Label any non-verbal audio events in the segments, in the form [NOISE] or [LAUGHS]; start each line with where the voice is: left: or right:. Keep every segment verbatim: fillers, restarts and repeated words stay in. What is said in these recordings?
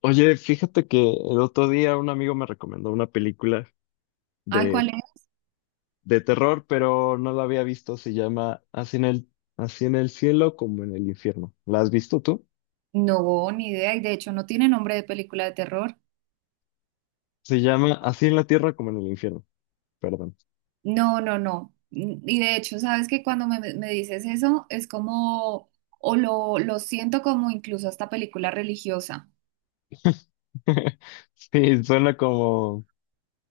left: Oye, fíjate que el otro día un amigo me recomendó una película
right: Ay,
left: de,
right: ¿cuál es?
left: de terror, pero no la había visto. Se llama Así en el, Así en el cielo como en el infierno. ¿La has visto tú?
right: No, ni idea. Y de hecho no tiene nombre de película de terror.
left: Se llama Así en la tierra como en el infierno. Perdón.
right: No, no, no. Mm, y de hecho, sabes que cuando me, me dices eso, es como, o lo, lo siento como incluso hasta película religiosa.
left: [LAUGHS] Sí, suena como...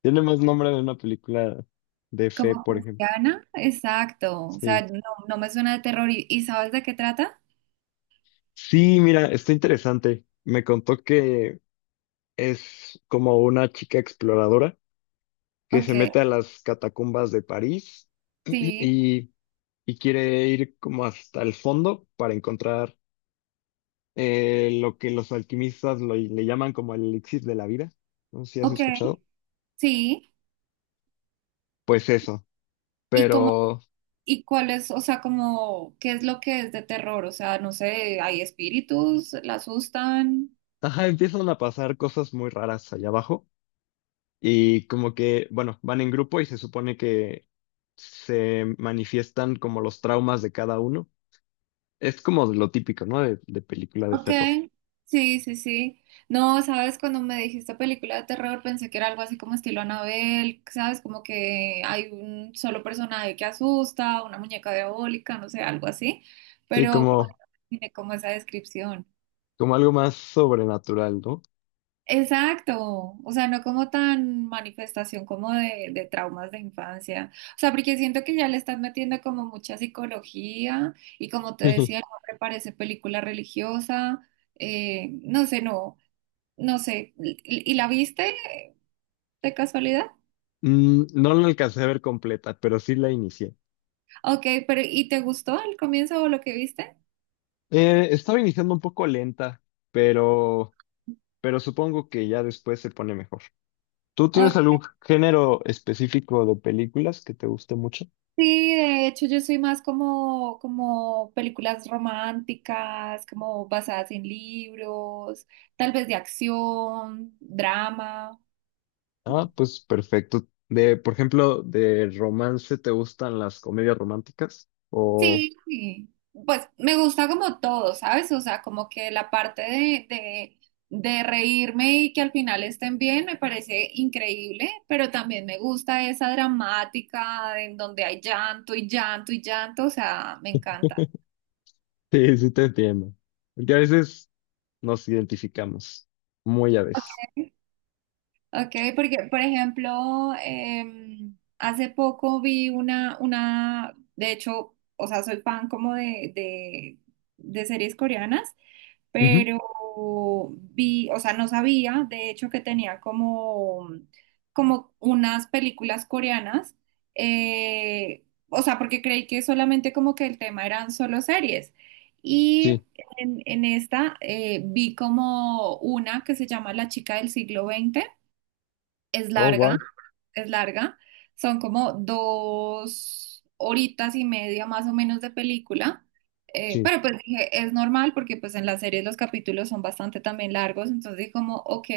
left: Tiene más nombre de una película de fe,
right: Como
left: por ejemplo.
right: cristiana, exacto. O sea,
left: Sí.
right: no, no me suena de terror. ¿Y, y sabes de qué trata?
left: Sí, mira, está interesante. Me contó que es como una chica exploradora que
right: Ok,
left: se mete a las catacumbas de París [CLEARS THROAT]
right: sí,
left: y y quiere ir como hasta el fondo para encontrar eh, lo que los alquimistas lo- le llaman como el elixir de la vida. No sé si has
right: ok,
left: escuchado.
right: sí.
left: Pues eso,
right: ¿Y cómo,
left: pero
right: y cuál es, o sea, como, qué es lo que es de terror? O sea, no sé, hay espíritus, la asustan.
left: ajá, empiezan a pasar cosas muy raras allá abajo y como que, bueno, van en grupo y se supone que se manifiestan como los traumas de cada uno. Es como lo típico, ¿no? De, de película de
right: Ok,
left: terror.
right: sí, sí, sí. No, sabes, cuando me dijiste película de terror pensé que era algo así como estilo Anabel, sabes, como que hay un solo personaje que asusta, una muñeca diabólica, no sé, algo así,
left: Sí,
right: pero
left: como,
right: tiene como esa descripción.
left: como algo más sobrenatural, ¿no?
right: Exacto, o sea, no como tan manifestación como de, de traumas de infancia, o sea, porque siento que ya le estás metiendo como mucha psicología y como te
left: [LAUGHS]
right: decía, no me parece película religiosa, eh, no sé, no. No sé, ¿y y la viste de casualidad?
left: Mm, no la alcancé a ver completa, pero sí la inicié.
right: Ok, pero ¿y te gustó el comienzo o lo que viste?
left: Eh, estaba iniciando un poco lenta, pero, pero supongo que ya después se pone mejor. ¿Tú tienes
right: Ok,
left: algún género específico de películas que te guste mucho?
right: sí, de hecho yo soy más como, como películas románticas, como basadas en libros, tal vez de acción, drama.
left: Ah, pues perfecto. De, por ejemplo, de romance, ¿te gustan las comedias románticas? O
right: Sí, sí. Pues me gusta como todo, ¿sabes? O sea, como que la parte de, de, de reírme y que al final estén bien me parece increíble, pero también me gusta esa dramática en donde hay llanto y llanto y llanto, o sea, me encanta.
left: [LAUGHS] sí, sí te entiendo. Porque a veces nos identificamos, muy a veces.
right: Ok, porque por ejemplo, em, hace poco vi una, una, de hecho, o sea, soy fan como de, de de series coreanas.
left: Ujú.
right: Pero vi, o sea, no sabía, de hecho, que tenía como, como unas películas coreanas, eh, o sea, porque creí que solamente como que el tema eran solo series. Y
left: Sí.
right: en, en esta eh, vi como una que se llama La chica del siglo veinte, es
left: Oh,
right: larga,
left: wow.
right: es larga. Son como dos horitas y media más o menos de película. Eh,
left: Sí.
right: pero pues dije, es normal porque pues en las series los capítulos son bastante también largos. Entonces dije como, ok.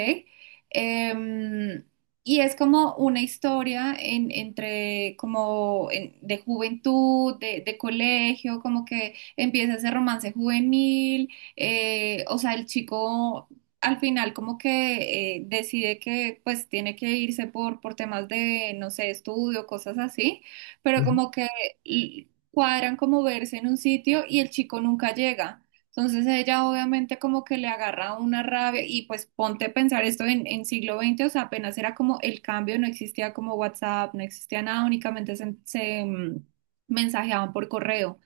right: Em, y es como una historia en- entre como en- de juventud, de, de colegio, como que empieza ese romance juvenil. Eh, o sea, el chico al final como que eh, decide que pues tiene que irse por, por temas de, no sé, estudio, cosas así, pero
left: Ujú.
right: como que l- cuadran como verse en un sitio y el chico nunca llega. Entonces ella obviamente como que le agarra una rabia y pues ponte a pensar esto en, en siglo veinte, o sea, apenas era como el cambio, no existía como WhatsApp, no existía nada, únicamente se, se, mm, mensajeaban por correo.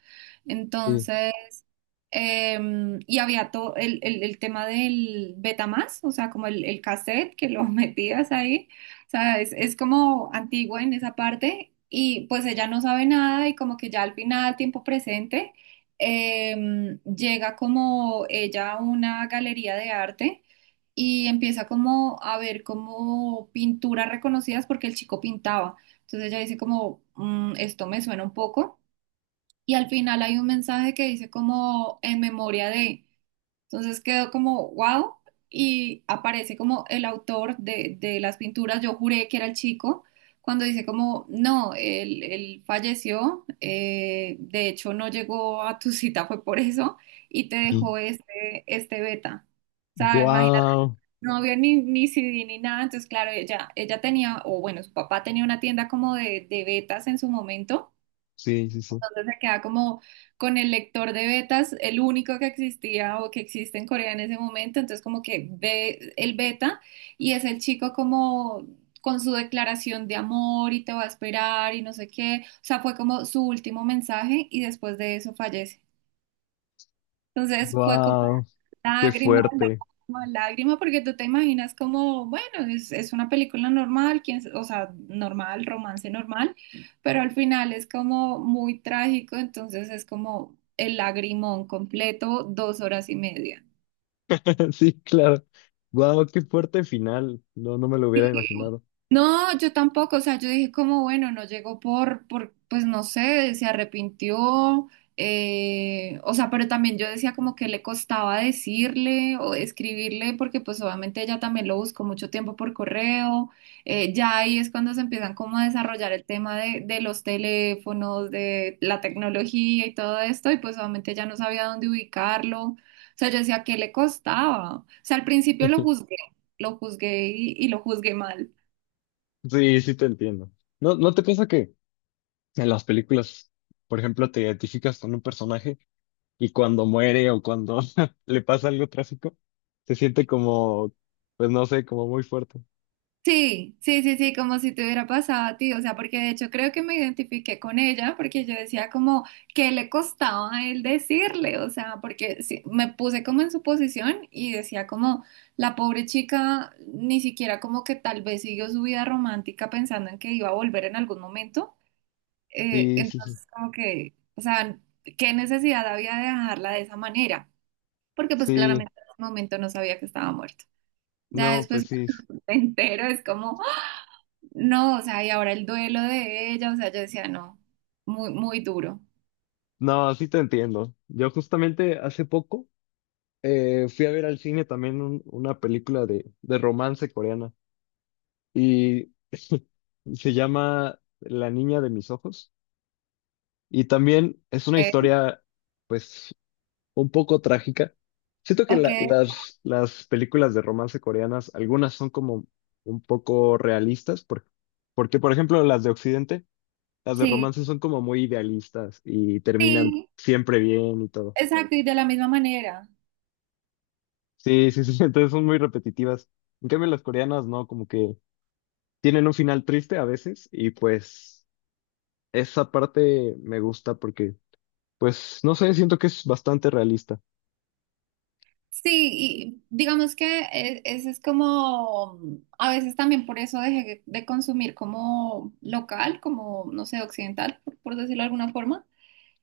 left: Sí.
right: Entonces… Em, y había todo el, el- el tema del Betamax, o sea, como el, el cassette que lo [LAUGHS] metías ahí. O sea, es, es como antigua en esa parte. Y pues ella no sabe nada y como que ya al final, tiempo presente, em, llega como ella a una galería de arte y empieza como a ver como pinturas reconocidas porque el chico pintaba. Entonces ella dice como, "Mm, esto me suena un poco", y al final hay un mensaje que dice como en memoria de. Entonces quedó como wow y aparece como el autor de, de las pinturas. Yo juré que era el chico cuando dice como no, él, él falleció, eh, de hecho no llegó a tu cita, fue por eso y te
left: Y-
right: dejó este, este beta. O sea, imagínate,
left: Guau.
right: no había ni, ni C D ni nada, entonces claro, ella, ella tenía, o bueno, su papá tenía una tienda como de, de betas en su momento,
left: Sí, sí, sí.
right: entonces se queda como con el lector de betas, el único que existía o que existe en Corea en ese momento. Entonces como que ve el beta y es el chico como con su declaración de amor y te va a esperar y no sé qué. O sea, fue como su último mensaje y después de eso fallece. Entonces fue como
left: Wow. Qué
right: lágrimas,
left: fuerte.
right: lágrimas, lágrimas, porque tú te imaginas como, bueno, es, es una película normal, quién s- o sea, normal, romance normal, pero al final es como muy trágico, entonces es como el lagrimón completo, dos horas y media.
left: [LAUGHS] Sí, claro. Wow, qué fuerte final. No, no me lo hubiera imaginado.
right: No, yo tampoco, o sea, yo dije como, bueno, no llegó por, por, pues no sé, se arrepintió, eh, o sea, pero también yo decía como que le costaba decirle o escribirle, porque pues obviamente ella también lo buscó mucho tiempo por correo, eh, ya ahí es cuando se empiezan como a desarrollar el tema de, de los teléfonos, de la tecnología y todo esto, y pues obviamente ya no sabía dónde ubicarlo, o sea, yo decía, ¿que le costaba? O sea, al principio lo
left: [LAUGHS]
right: juzgué, lo juzgué y y lo juzgué mal.
left: Sí, sí te entiendo. ¿No, no te pasa que en las películas, por ejemplo, te identificas con un personaje y cuando muere o cuando [LAUGHS] le pasa algo trágico, se siente como, pues no sé, como muy fuerte?
right: Sí, sí, sí, sí, como si te hubiera pasado a ti, o sea, porque de hecho creo que me identifiqué con ella, porque yo decía como que le costaba a él decirle, o sea, porque sí, me puse como en su posición y decía como la pobre chica ni siquiera como que tal vez siguió su vida romántica pensando en que iba a volver en algún momento, eh,
left: Sí, sí, sí.
right: entonces como que, o sea, qué necesidad había de dejarla de esa manera, porque pues
left: Sí,
right: claramente en ese momento no sabía que estaba muerto. Ya
left: no, pues
right: después [LAUGHS]
left: sí.
right: cuando me entero es como… No, o sea, y ahora el duelo de ella, o sea, yo decía, no, muy, muy duro.
left: No, sí te entiendo. Yo justamente hace poco eh, fui a ver al cine también un- una película de, de romance coreana. Y [LAUGHS] se llama La niña de mis ojos. Y también es una
right: Eh,
left: historia, pues, un poco trágica. Siento que
right: ok,
left: la- las, las películas de romance coreanas, algunas son como un poco realistas, por- porque, por ejemplo, las de Occidente, las de
right: sí,
left: romance son como muy idealistas y terminan
right: sí,
left: siempre bien y todo.
right: exacto, y de la misma manera.
left: Sí, sí, sí, [LAUGHS] entonces son muy repetitivas. En cambio, las coreanas no, como que tienen un final triste a veces. Y pues esa parte me gusta porque, pues, no sé, siento que es bastante realista.
right: Sí, y digamos que eh, ese es como, a veces también por eso dejé de consumir como local, como, no sé, occidental, por, por decirlo de alguna forma.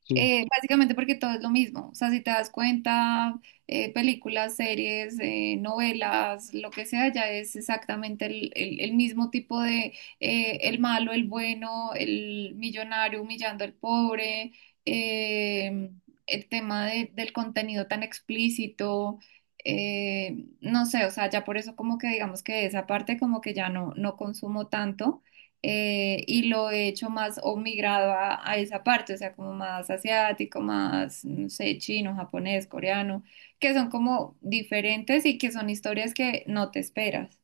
left: Sí,
right: Eh, básicamente porque todo es lo mismo. O sea, si te das cuenta, eh, películas, series, eh, novelas, lo que sea, ya es exactamente el, el- el mismo tipo de eh, el malo, el bueno, el millonario humillando al pobre, eh, el tema de- del contenido tan explícito. Eh, no sé, o sea, ya por eso como que digamos que esa parte como que ya no, no consumo tanto, eh, y lo he hecho más o migrado a, a esa parte, o sea, como más asiático, más, no sé, chino, japonés, coreano, que son como diferentes y que son historias que no te esperas.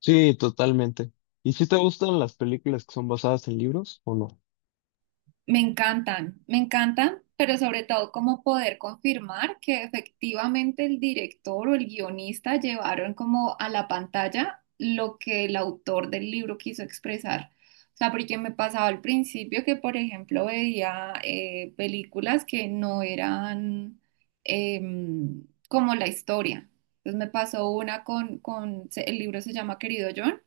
left: sí, totalmente. ¿Y si te gustan las películas que son basadas en libros o no?
right: Me encantan, me encantan, pero sobre todo como poder confirmar que efectivamente el director o el guionista llevaron como a la pantalla lo que el autor del libro quiso expresar. O sea, porque me pasaba al principio que, por ejemplo, veía eh, películas que no eran em, como la historia. Entonces me pasó una con, con, se- el libro se llama Querido John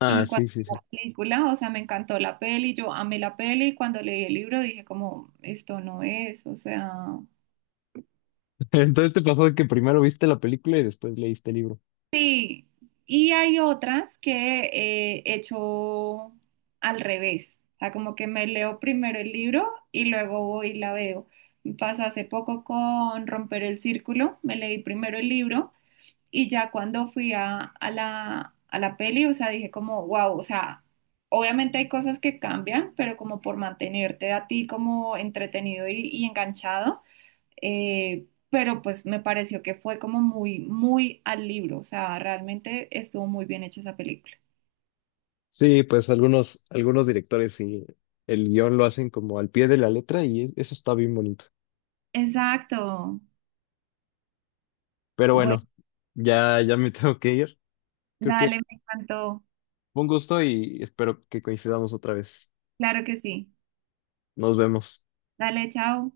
left: Ah,
right: y cuando
left: sí, sí,
right: vi
left: sí.
right: la película, o sea, me encantó la peli, yo amé la peli, y cuando leí el libro dije como, esto no es, o sea,
left: [LAUGHS] Entonces te pasó que primero viste la película y después leíste el libro.
right: sí. Y hay otras que eh, he hecho al revés, o sea, como que me leo primero el libro y luego voy y la veo. Me pasa hace poco con Romper el Círculo, me leí primero el libro, y ya cuando fui a, a la, a la peli, o sea, dije como, wow, o sea, obviamente hay cosas que cambian, pero como por mantenerte a ti como entretenido y, y enganchado, eh, pero pues me pareció que fue como muy, muy al libro, o sea, realmente estuvo muy bien hecha esa película.
left: Sí, pues algunos, algunos directores sí, el guión lo hacen como al pie de la letra y es- eso está bien bonito.
right: Exacto.
left: Pero bueno,
right: Bueno,
left: ya, ya me [LAUGHS] tengo que ir. Creo que
right: dale, me encantó.
left: fue un gusto y espero que coincidamos otra vez.
right: Claro que sí.
left: Nos vemos.
right: Dale, chao.